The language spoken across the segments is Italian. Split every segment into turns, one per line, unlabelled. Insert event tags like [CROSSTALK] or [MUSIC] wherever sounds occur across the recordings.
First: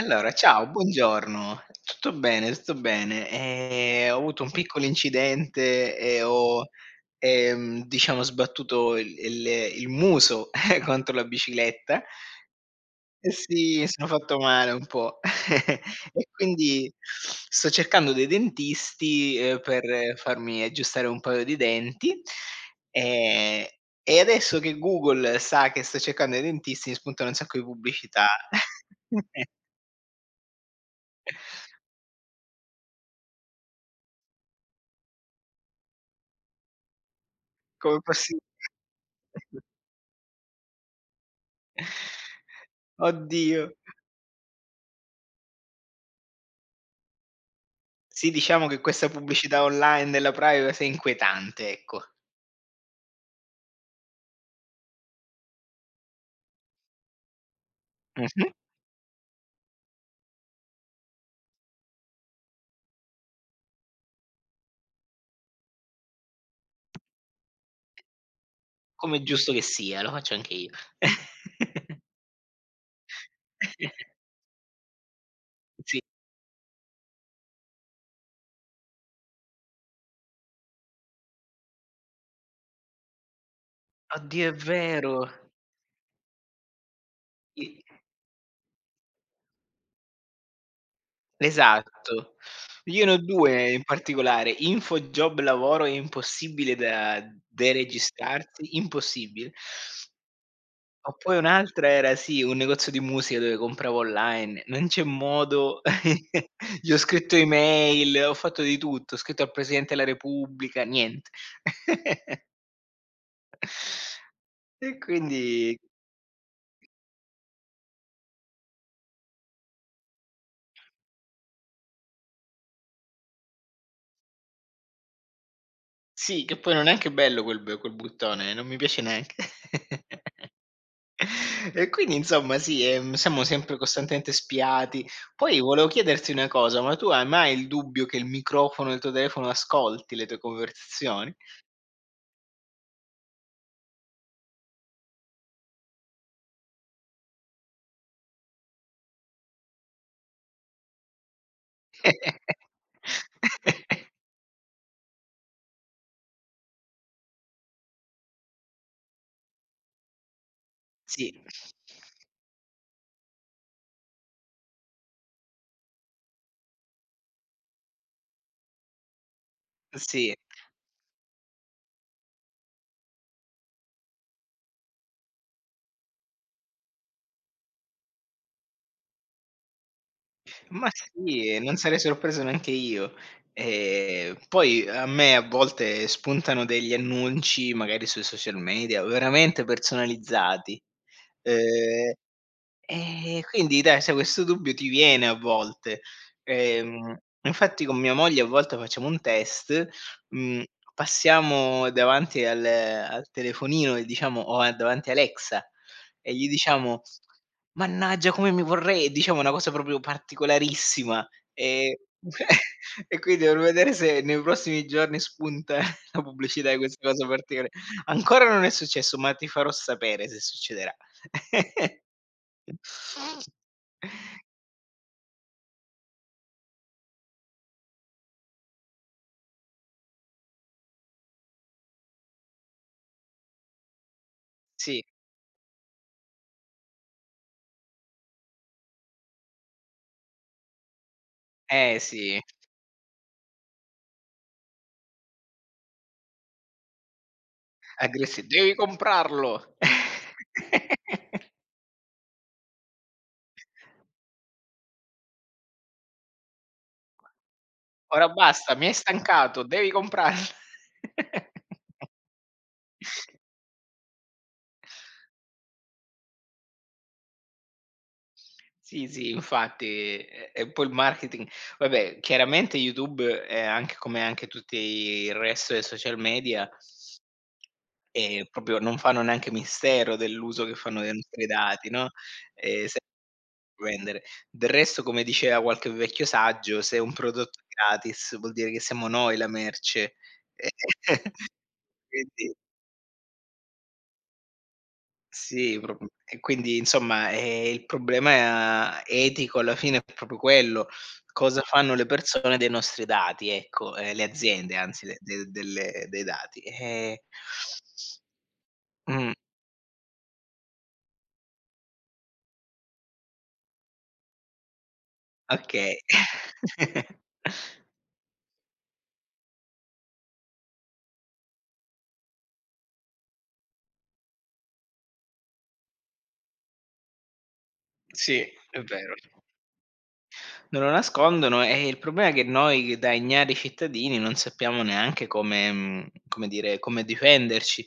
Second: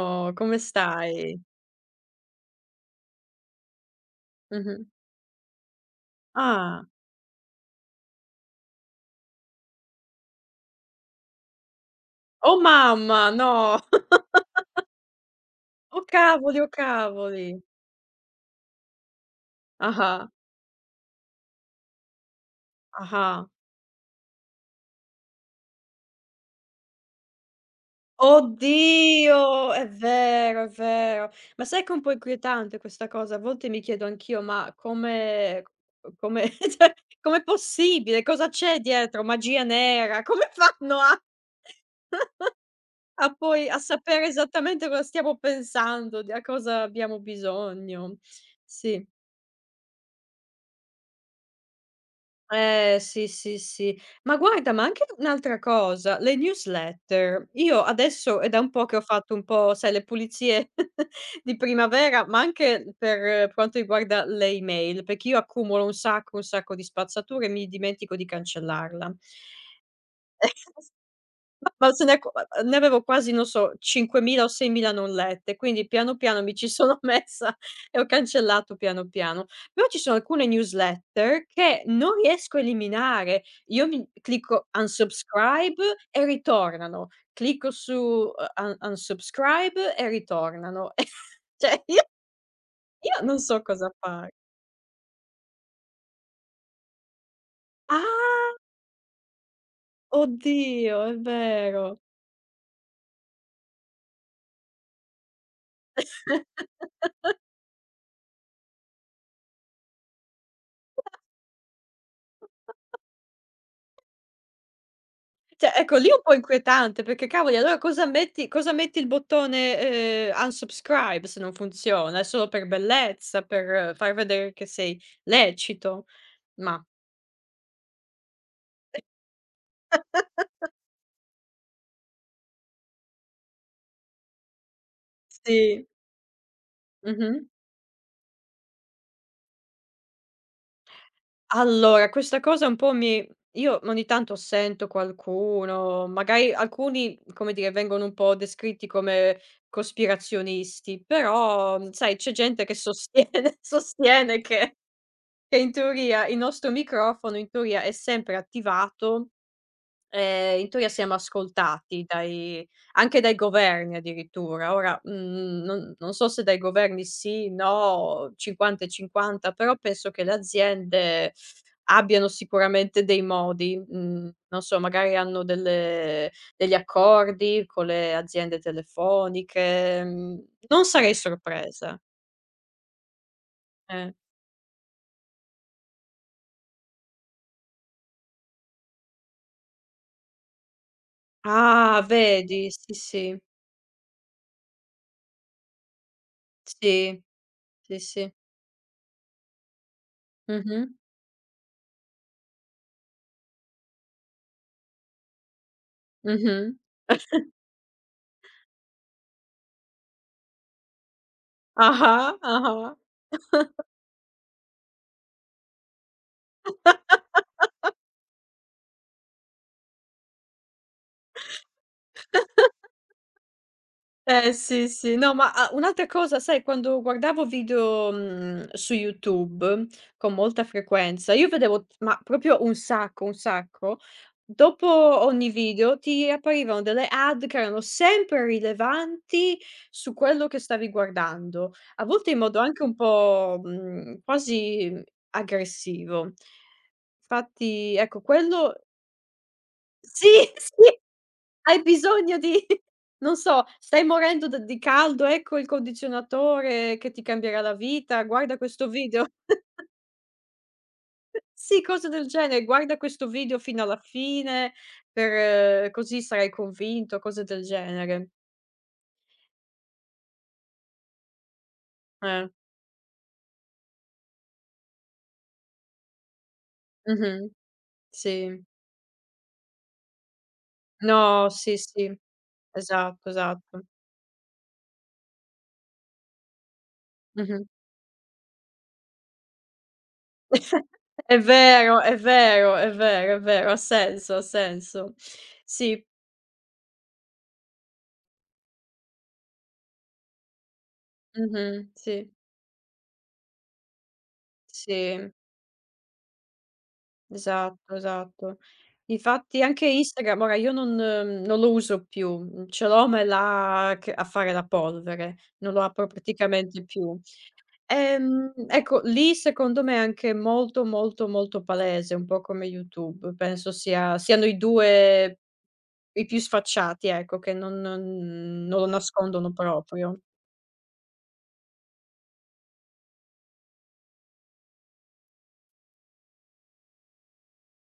Allora,
come
ciao,
stai?
buongiorno. Tutto bene, tutto bene. Ho avuto un piccolo
Mh-mh.
incidente e
Ah.
diciamo sbattuto il muso [LAUGHS] contro la bicicletta.
Oh
Eh
mamma,
sì,
no.
mi sono
[LAUGHS]
fatto male un po'.
Oh
[LAUGHS] E
cavoli, oh
quindi
cavoli.
sto cercando dei dentisti, per
Ah-ah,
farmi aggiustare un paio di denti,
ah-ah.
ehm, e adesso che Google sa che sto cercando dei dentisti, mi spuntano un sacco di pubblicità. [LAUGHS]
Oddio, è vero, è vero. Ma sai che è un po' inquietante questa cosa? A volte mi chiedo anch'io: "Ma come [LAUGHS] cioè, com'è
Come
possibile?
possi
Cosa c'è dietro? Magia
[LAUGHS]
nera? Come fanno a
Oddio.
poi a sapere esattamente cosa stiamo pensando, di a cosa abbiamo bisogno?"
Sì, diciamo che
Sì.
questa pubblicità online della privacy è inquietante, ecco.
Sì, sì, sì. Ma guarda, ma anche un'altra cosa, le newsletter. Io adesso è
Mh-mh.
da un po' che ho fatto un po', sai, le pulizie [LAUGHS] di primavera, ma anche per quanto riguarda le email, perché io accumulo un sacco di spazzatura e mi dimentico di cancellarla.
Come è giusto che sia, lo faccio anche io.
[LAUGHS] Ma
[LAUGHS]
se ne co a ne avevo quasi, non so, 5.000 o 6.000 non lette, quindi
Sì.
piano, piano mi ci [LAUGHS] sono messa e ho cancellato piano, piano. Però ci sono alcune newsletter che non riesco a eliminare. Io mi
Oddio, è
clicco
vero.
unsubscribe e ritornano, clicco
I
su, un unsubscribe e ritornano. [LAUGHS] Cioè io
esatto. Io ne ho
io non so
2 in
cosa fare.
particolare: info, job, lavoro è impossibile da
Ah!
deregistrarsi, impossibile.
Oddio,
O
è
poi un'altra
vero.
era sì, un negozio di musica dove compravo online. Non c'è modo, [LAUGHS] gli ho scritto
[LAUGHS]
email, ho fatto di tutto, ho scritto al Presidente della Repubblica, niente. [LAUGHS] E
Cioè,
quindi
ecco, lì è un po' inquietante perché cavoli, allora cosa metti il bottone, unsubscribe se non funziona? È solo per bellezza, per far vedere che sei lecito,
sì, che poi non
ma.
è neanche bello quel bottone, non mi piace neanche. [LAUGHS] E quindi insomma sì, siamo sempre costantemente spiati. Poi
Sì,
volevo chiederti una cosa, ma tu hai
mh-mh.
mai il dubbio che il microfono del tuo telefono ascolti le tue conversazioni?
Allora, questa cosa un po' mi io ogni tanto sento qualcuno, magari alcuni, come dire, vengono un po' descritti come cospirazionisti, però, sai, c'è gente che sostiene [LAUGHS]
[LAUGHS]
sostiene che in teoria il nostro microfono in teoria è sempre attivato, in teoria siamo
Sì,
ascoltati dai anche dai governi addirittura. Ora, non so se dai governi sì, no, 50 e 50, però penso che le
sì,
aziende abbiano sicuramente dei modi, non so, magari hanno delle degli accordi con le aziende telefoniche, non
ma
sarei
sì, non sarei
sorpresa,
sorpreso neanche io.
eh.
Poi a me a volte spuntano degli annunci, magari sui social media, veramente personalizzati.
Ah,
Ehm
vedi, sì, sì,
Quindi dai, sai questo dubbio ti viene a volte. Ehm,
sì.
Infatti con
Sì,
mia
sì.
moglie a volte facciamo un test, mhmm,
Mh-mh.
passiamo davanti al telefonino e diciamo o a davanti a Alexa e gli
Mh-mh.
diciamo: "Mannaggia come mi vorrei", diciamo una cosa proprio particolarissima, ehm,
Ah-ah,
[LAUGHS]
ah-ah.
e quindi per vedere se nei prossimi giorni spunta [LAUGHS] la pubblicità di questa cosa particolare. Ancora non è successo, ma ti farò sapere se succederà. [LAUGHS]
[LAUGHS] Eh sì, sì. No, ma, a un'altra cosa, sai, quando guardavo video, su YouTube con molta frequenza, io vedevo ma proprio un sacco, dopo
Sì,
ogni video ti apparivano delle ad che erano sempre rilevanti su quello che stavi guardando,
eh
a volte in
sì,
modo anche un po', quasi aggressivo. Infatti, ecco
aggressi
quello
"Devi comprarlo!"
sì, [LAUGHS] sì.
[LAUGHS]
Hai bisogno di [LAUGHS] non so, stai morendo d di caldo, ecco il condizionatore che ti cambierà la vita,
"Ora
guarda
basta, mi
questo
hai
video.
stancato,
[LAUGHS]
devi comprarlo."
Sì, cose
[LAUGHS]
del genere, guarda questo video fino alla fine per così sarai convinto, cose del genere.
Sì, sì, infatti, e poi il marketing, vabbè,
Eh.
chiaramente YouTube è anche come anche tutti il resto dei social media,
Mh-mh. Sì.
proprio non fanno neanche mistero dell'uso che fanno dei nostri
No, sì,
dati, no,
sì.
se
Esatto, esatto.
vendere. Del resto, come diceva qualche vecchio saggio, se è un prodotto è
Mh-mh.
gratis vuol dire che siamo noi la merce. E
[LAUGHS] È
[LAUGHS]
vero, è
quindi
vero, è vero, è vero, ha senso, ha senso.
sì,
Sì.
proprio e quindi insomma, il problema etico alla fine è proprio quello: cosa
Mh-mh.
fanno le
Sì,
persone dei nostri dati, ecco, le aziende, anzi, le
sì.
de delle dei dati.
Esatto, esatto.
Mh,
Infatti anche Instagram ora io non lo uso più, ce l'ho ma è là che a fare la polvere, non lo
okay.
apro praticamente più.
[LAUGHS]
Ecco, lì secondo me è anche molto, molto, molto palese, un po' come YouTube. Penso siano i 2 i più sfacciati, ecco, che non non
Sì,
non
è
lo
vero.
nascondono proprio.
Non lo nascondono e il problema è che noi da ignari cittadini non sappiamo neanche come, come dire, come difenderci.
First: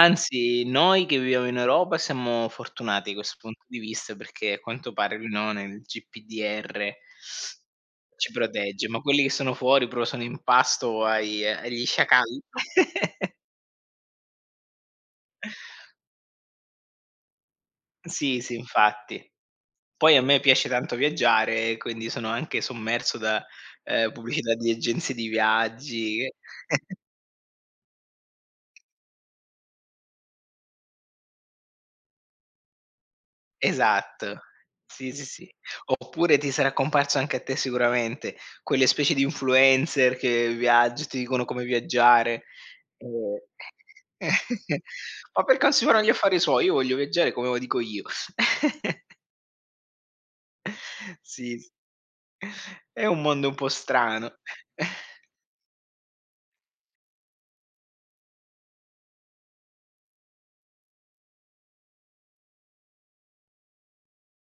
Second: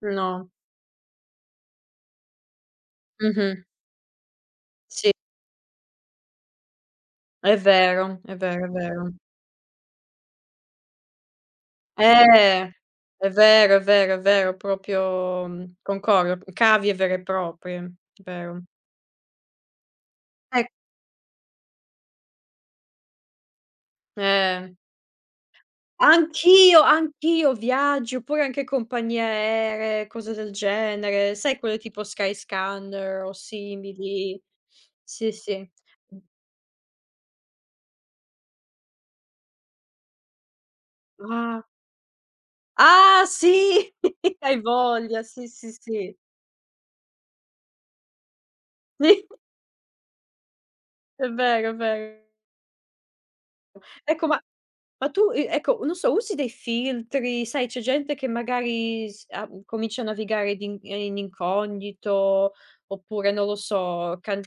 No.
noi che viviamo in Europa siamo fortunati da questo punto
Mh-mh.
di vista perché a quanto
Sì,
pare l no, nel GPDR
è vero,
ci
è vero, è
protegge, ma
vero.
quelli che sono fuori, però sono in pasto ai agli sciacalli.
Eh, è
[LAUGHS]
vero, è vero, è vero, proprio, concordo, cavie vere e proprie,
Sì, sì,
vero.
infatti. Poi a me piace
Ec
tanto viaggiare e quindi sono anche sommerso da, pubblicità di
Eh,
agenzie di viaggi [LAUGHS]
anch'io,
che
anch'io viaggio, oppure anche compagnie aeree, cose del genere, sai quelle tipo Skyscanner o
esatto.
simili.
Sì, sì,
Sì,
sì.
sì. Mh,
Oppure ti sarà comparso anche a te sicuramente, quelle specie di influencer che viaggi ti dicono
ah,
come viaggiare,
ah
ehm
sì, [LAUGHS] hai
[LAUGHS]
voglia,
ma
sì,
perché
sì,
ognuno gli
sì.
affari suoi, io voglio viaggiare come lo dico io.
[LAUGHS] Sì,
[LAUGHS]
è
Sì, s
vero, è vero.
è un mondo un po'
Ecco,
strano.
Ma
[LAUGHS]
tu, ecco, non so, usi dei filtri, sai, c'è gente che magari s a comincia a navigare di in in incognito, oppure non lo so, can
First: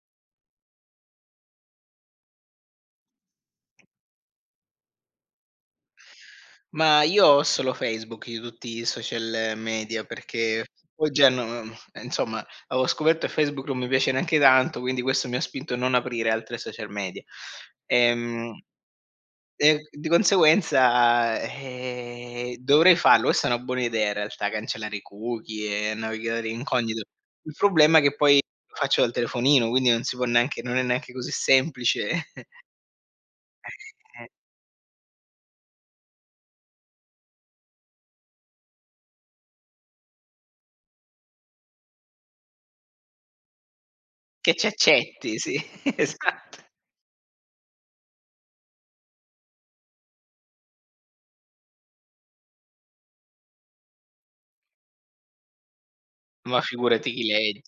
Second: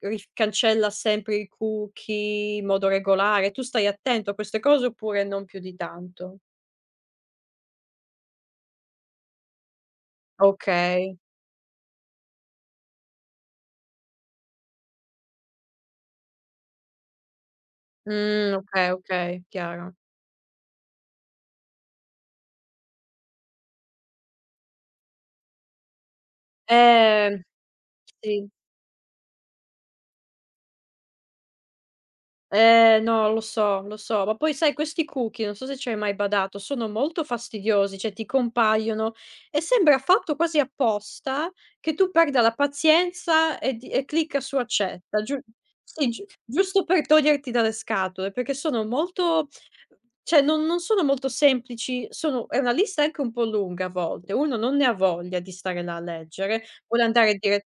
ri cancella sempre i cookie in modo regolare. Tu stai attento a queste cose oppure non più di tanto?
Ma io ho solo Facebook di tutti i social media, perché poi
Okay.
già no insomma, avevo scoperto che Facebook non mi piace neanche tanto, quindi questo mi ha spinto a non aprire altre social media. Ehm,
Okay, okay,
e
chiaro.
di conseguenza, dovrei farlo, questa è una buona idea in realtà, cancellare i cookie e navigatore incognito.
Ehm,
Il problema è che poi
sì.
lo faccio dal telefonino, quindi non si può neanche, non è neanche così semplice. [LAUGHS]
No, lo so, ma poi sai questi cookie, non so se ci hai mai badato, sono molto fastidiosi, cioè ti compaiono e sembra fatto quasi apposta che tu perda la pazienza e di e clicca
Che
su
ci
accetta,
accetti,
giu
sì, [LAUGHS]
sì, giu
esatto.
giusto per toglierti dalle scatole, perché sono molto cioè non sono molto semplici, sono è una lista anche un po' lunga a volte, uno non ne ha voglia di stare là a
Ma
leggere, vuole
figurati chi
andare
legge.
dire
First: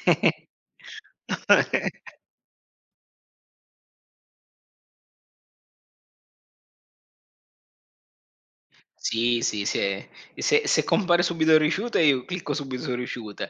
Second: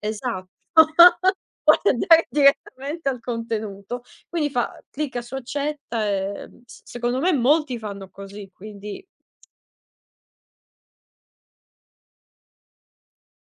esatto, [LAUGHS] vuole
[LAUGHS]
andare direttamente al contenuto. Quindi fa clicca su accetta, s secondo me molti fanno così, quindi.
Sì, sì, se compare subito rifiuta io clicco subito su rifiuta.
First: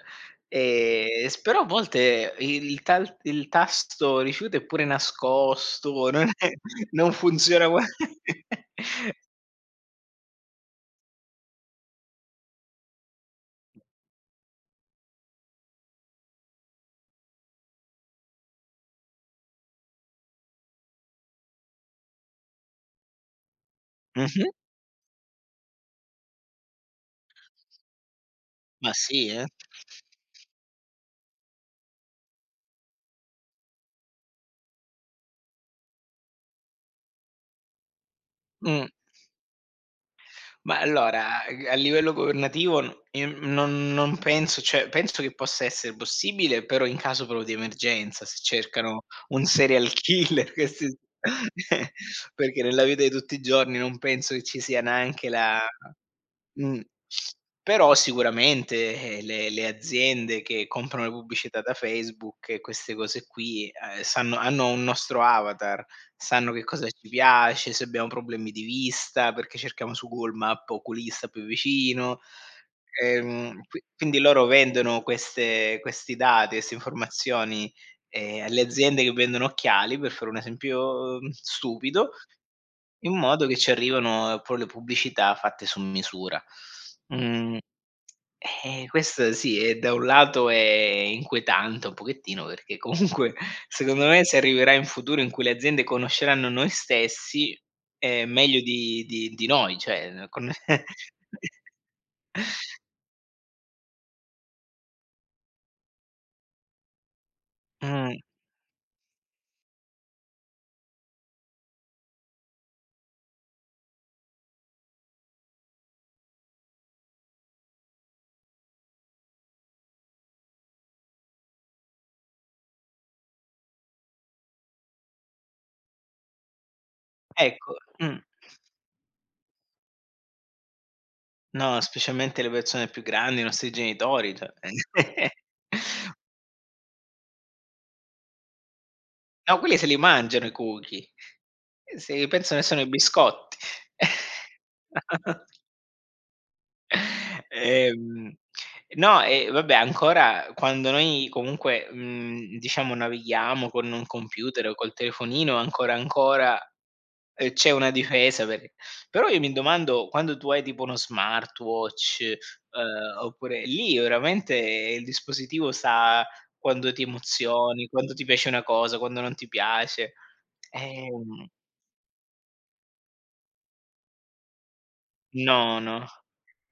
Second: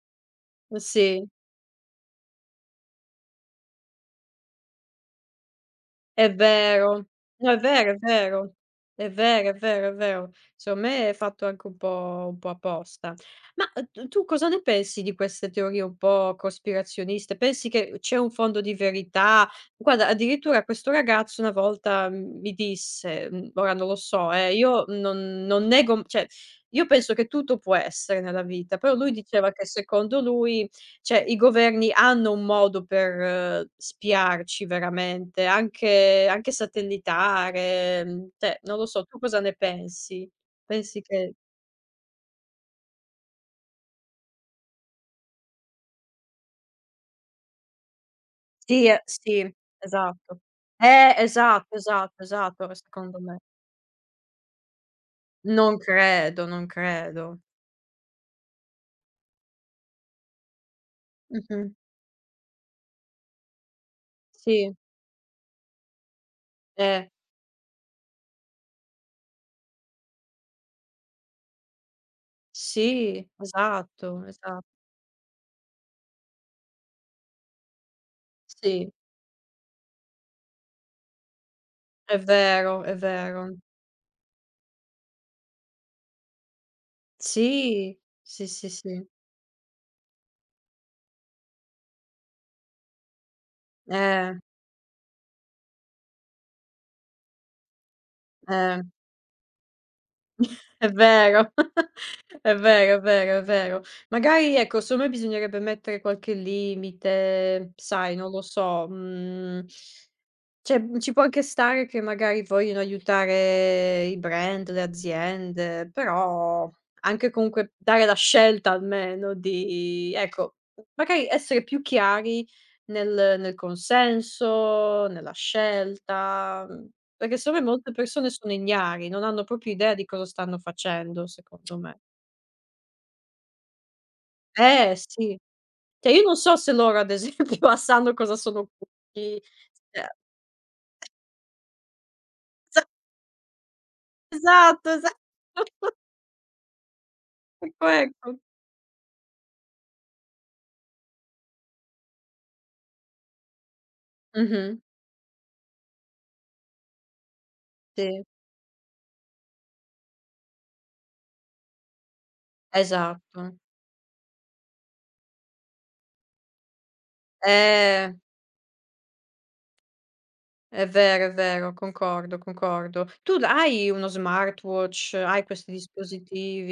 Sì.
S però a volte il tasto rifiuta è pure nascosto,
È vero.
non
No, è
funziona. [LAUGHS] Gua,
vero, è vero. È vero, è vero, è vero. Secondo me è fatto anche un po' apposta. Ma, t tu cosa ne pensi di queste teorie un po' cospirazioniste? Pensi che c'è un fondo di verità? Guarda, addirittura questo ragazzo una volta, mi disse, ora non lo so
mh-mh,
io non nego cioè, io penso che tutto può essere nella vita,
ma
però lui
sì, eh.
diceva che secondo lui cioè, i governi hanno un modo per spiarci veramente, anche satellitare, cioè, non lo
Mh.
so, tu cosa ne pensi?
Ma
Pensi che
allora, a livello governativo n non penso, cioè, penso che possa essere possibile, però in caso proprio di emergenza, se
sì,
cercano un
sì,
serial [LAUGHS]
esatto.
killer che si
Esatto,
[LAUGHS]
esatto,
perché
esatto,
nella vita di
secondo
tutti
me.
i giorni non penso che ci sia neanche la
Non credo, non
mh.
credo.
Però sicuramente, le aziende che comprano le pubblicità
Mh-mh.
da Facebook e queste cose qui, sanno, hanno
Sì,
un nostro avatar. Sanno che cosa ci
eh,
piace, se abbiamo problemi di vista, perché cerchiamo su Google Map oculista più vicino.
sì,
Quindi
esatto,
loro
esatto.
vendono queste questi dati, queste informazioni, alle
Sì,
aziende che vendono occhiali, per fare un esempio, stupido,
è vero, è
in modo
vero.
che ci arrivano, poi le pubblicità fatte su misura. Mhmm,
Sì, sì, sì, sì.
questo sì, e da un lato è inquietante un pochettino, perché comunque secondo me si
Eh,
arriverà in futuro in cui le aziende conosceranno noi stessi, meglio
eh.
di noi, cioè n con
È
[LAUGHS]
vero, [LAUGHS] è vero, è vero, è vero. Magari ecco, secondo me bisognerebbe mettere qualche limite, sai,
Mh,
non lo so, mhmm cioè, ci può anche stare che magari vogliono aiutare i brand, le aziende, però anche comunque dare la scelta almeno di ecco, magari essere più chiari nel consenso, nella scelta, perché secondo me
ecco,
molte
mh.
persone sono ignari, non hanno proprio idea di cosa stanno facendo, secondo
No,
me.
specialmente le persone più grandi, i nostri genitori, cioè [LAUGHS]
Sì. Cioè io non so se loro ad esempio [LAUGHS] sanno cosa sono cookie.
no, quelli se li
Cioè
mangiano i cookie, si pensano che sono i
esa
biscotti.
esatto, esa
[LAUGHS] [LAUGHS]
Ecco,
Ehm,
ecco.
no, e vabbè, ancora quando noi comunque, diciamo navighiamo con un computer o
Mh-mh.
col telefonino, c'è una
Sì,
difesa per, però io mi domando quando tu hai tipo uno smartwatch,
esatto.
oppure lì veramente il dispositivo sa quando ti emozioni,
Eh,
quando ti piace una cosa, quando non ti piace.
è
Ehm,
vero, concordo, concordo. Tu l hai uno smartwatch, hai questi
no, no,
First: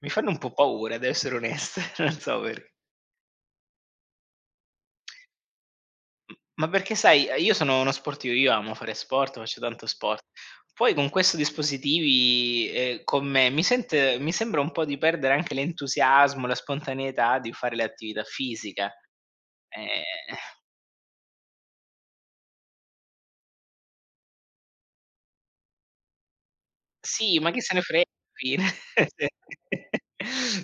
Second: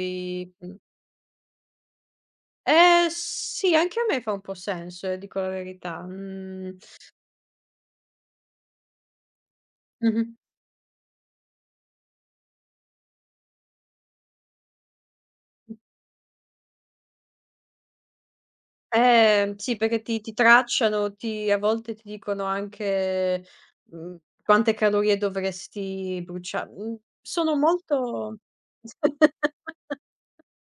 mi fanno un po'
mhmm
paura, devo essere onesto, [LAUGHS] non so per
sì, anche a me fa un po' senso, dico la verità.
M ma
Mhmm,
perché sai, io sono uno sportivo, io amo fare sport, faccio tanto sport.
Mh-mh.
Poi con questo dispositivi, con me, mi sembra un po' di perdere anche l'entusiasmo, la spontaneità di fare l'attività fisica.
Sì, perché ti
Ehm,
tracciano, ti a volte ti dicono anche, mhmm, quante calorie dovresti brucia,
sì, ma
sono
chi se ne frega alla
molto
fine.
[LAUGHS]
[LAUGHS]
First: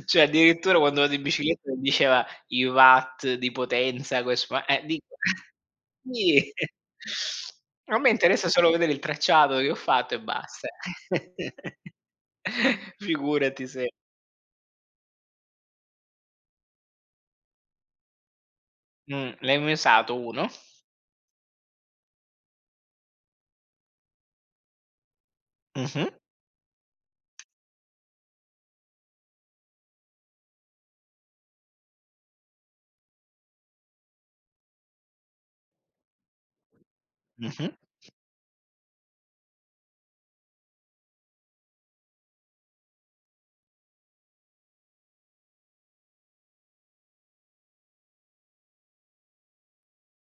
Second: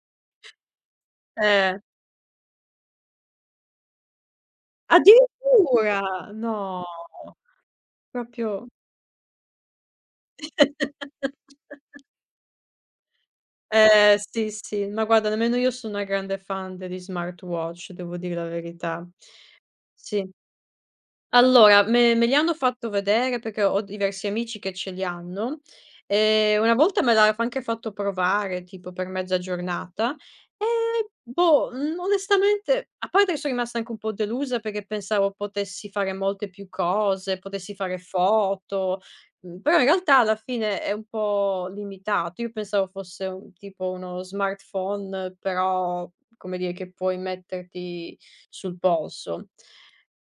Cioè addirittura quando vado in bicicletta mi
eh.
diceva i watt di potenza, questo ma dico
Addirittura!
sì.
No,
A me interessa
proprio.
solo vedere il tracciato che ho fatto e basta. [LAUGHS] Figurati se
Sì, sì, ma guarda nemmeno io sono una grande fan degli smartwatch, devo dir la verità.
l'hai mai usato
Sì.
uno?
Allora, me li hanno fatto vedere perché ho diversi amici che ce li hanno,
Mh-mh,
una volta me l'ha f anche fatto provare, tipo per mezza giornata e boh, onestamente a parte che sono rimasta anche un po' delusa perché pensavo potessi fare molte più cose,
mh-mh,
potessi fare foto, però in realtà alla fine è un po' limitato. Io pensavo fosse un tipo uno smartphone, però come dire che puoi metterti sul polso.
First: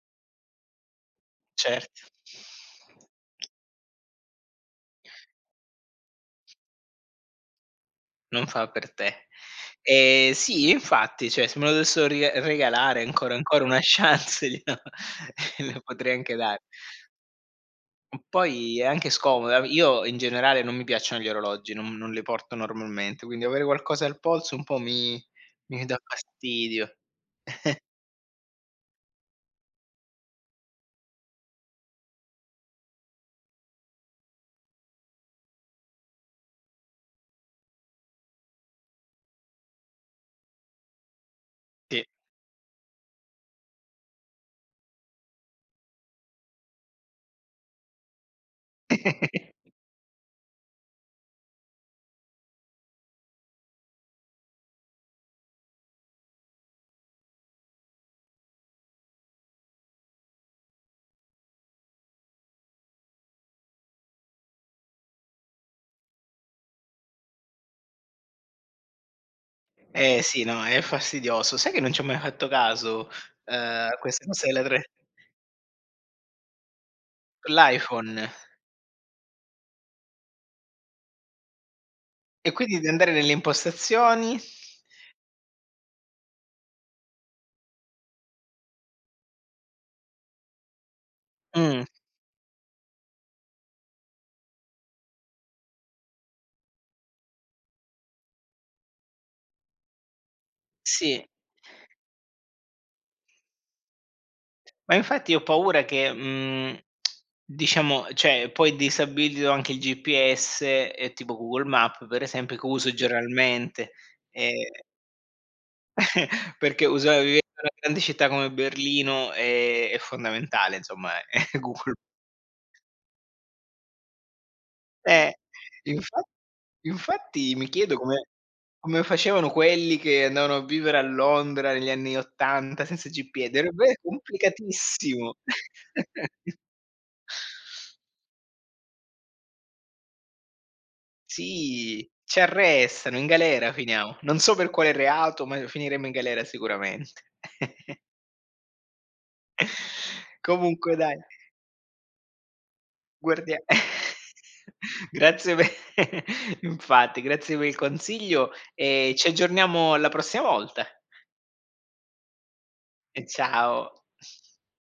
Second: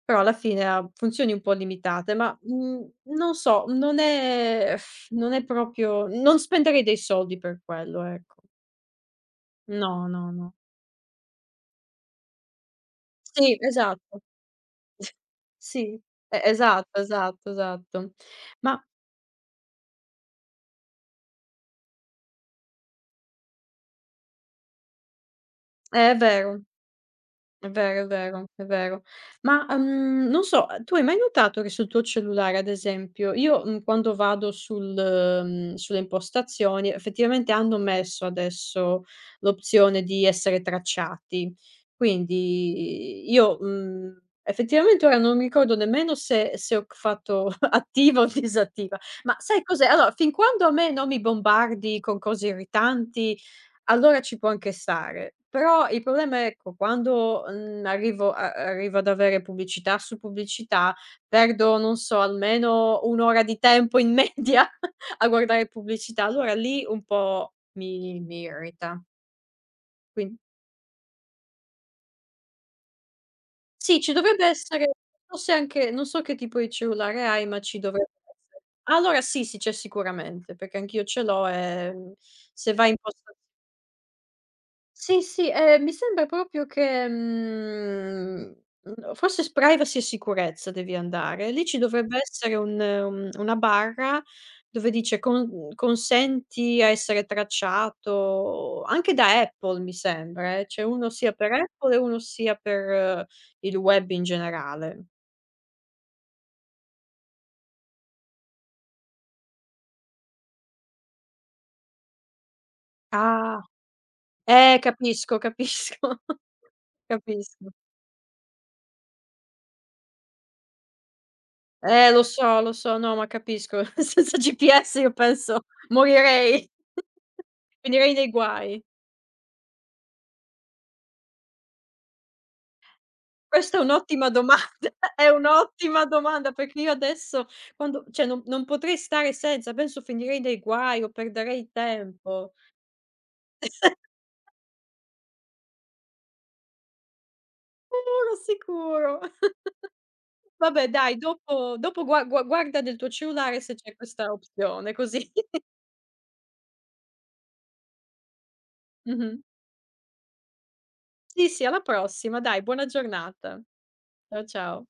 Però alla fine ha funzioni un po'
certo.
limitate, ma, non so, non è proprio non spenderei dei soldi per quello, ecco.
Non fa per te.
No, no, no.
Sì, infatti, cioè se me lo dovessero ri regalare ancora
Sì,
ancora una [LAUGHS]
esatto,
chance gliela
sì,
potrei anche
e
dare.
esatto, esatto, esatto.
Mhmm, Poi
Ma,
è anche scomoda. Io in generale non mi piacciono gli orologi, non li porto normalmente, quindi avere qualcosa al polso un po' mi dà
è vero.
fastidio.
È vero, è vero, è vero. Ma, non so, tu hai mai notato che sul tuo cellulare, ad esempio, io, quando vado sul sulle impostazioni, effettivamente hanno messo adesso l'opzione di essere tracciati.
Sì.
Quindi io, effettivamente ora non mi ricordo nemmeno se ho c fatto [LAUGHS] attiva o disattiva. Ma sai
[LAUGHS]
cos'è? Allora, fin quando a me non mi bombardi con cose irritanti allora ci può anche stare, però il problema è, ecco, quando, arrivo ad avere pubblicità su pubblicità, perdo, non so, almeno 1 ora di tempo in media [LAUGHS] a guardare pubblicità. Allora lì un po' mi irrita.
Eh
Quin
sì, no, è fastidioso. Sai che non ci ho mai fatto caso, a
sì, ci
questa cosa
dovrebbe
della tra
essere forse anche non so che tipo di cellulare hai, ma ci dovrebbe
l'iPhone.
essere. Allora sì, sì, c'è sicuramente, perché anch'io ce l'ho e,
E quindi
se
devi
vai in
andare nelle
posta.
impostazioni
Sì, sì, mi sembra proprio che, forse s privacy e sicurezza devi andare. Lì ci
mh,
dovrebbe essere un una barra dove dice: "Consenti a essere tracciato", anche da Apple mi sembra, eh. C'è uno
sì.
sia per Apple e uno sia per il web in
Ma
generale.
infatti ho paura che, diciamo cioè poi disabilito anche il GPS e tipo Google Maps per esempio che uso
Ah,
giornalmente, ehm,
capisco, capisco, [LAUGHS]
[LAUGHS] perché usa vivendo in una
capisco.
grande città come Berlino è fondamentale, insomma, [LAUGHS] Google
Lo so, no, ma capisco. [LAUGHS] Senza GPS io
eh,
penso
infa
morirei. [LAUGHS]
infatti mi chiedo
Finirei
come
nei guai.
come facevano quelli che andavano a vivere a Londra negli anni '80 senza GP,
Questa è
dovrebbe
un'ottima domanda, [LAUGHS] è
complicatissimo.
un'ottima
[LAUGHS]
domanda perché io adesso quando cioè non potrei stare senza, penso finirei nei guai o perderei
Sì, ci
tempo.
arrestano, in galera
[LAUGHS]
finiamo. Non so per quale reato, ma finiremo in galera sicuramente. [LAUGHS]
Sicuro, sicuro. [LAUGHS] Vabbè
Comunque dai,
dai, dopo guarda nel tuo
guardia
cellulare se c'è questa opzione
[LAUGHS]
così
grazie pe
[LAUGHS]
[LAUGHS] infatti, grazie per il consiglio e ci
mh-mh.
aggiorniamo alla prossima volta.
Sì, sì, alla prossima dai, buona
E
giornata.
ciao.
Ciao, ciao.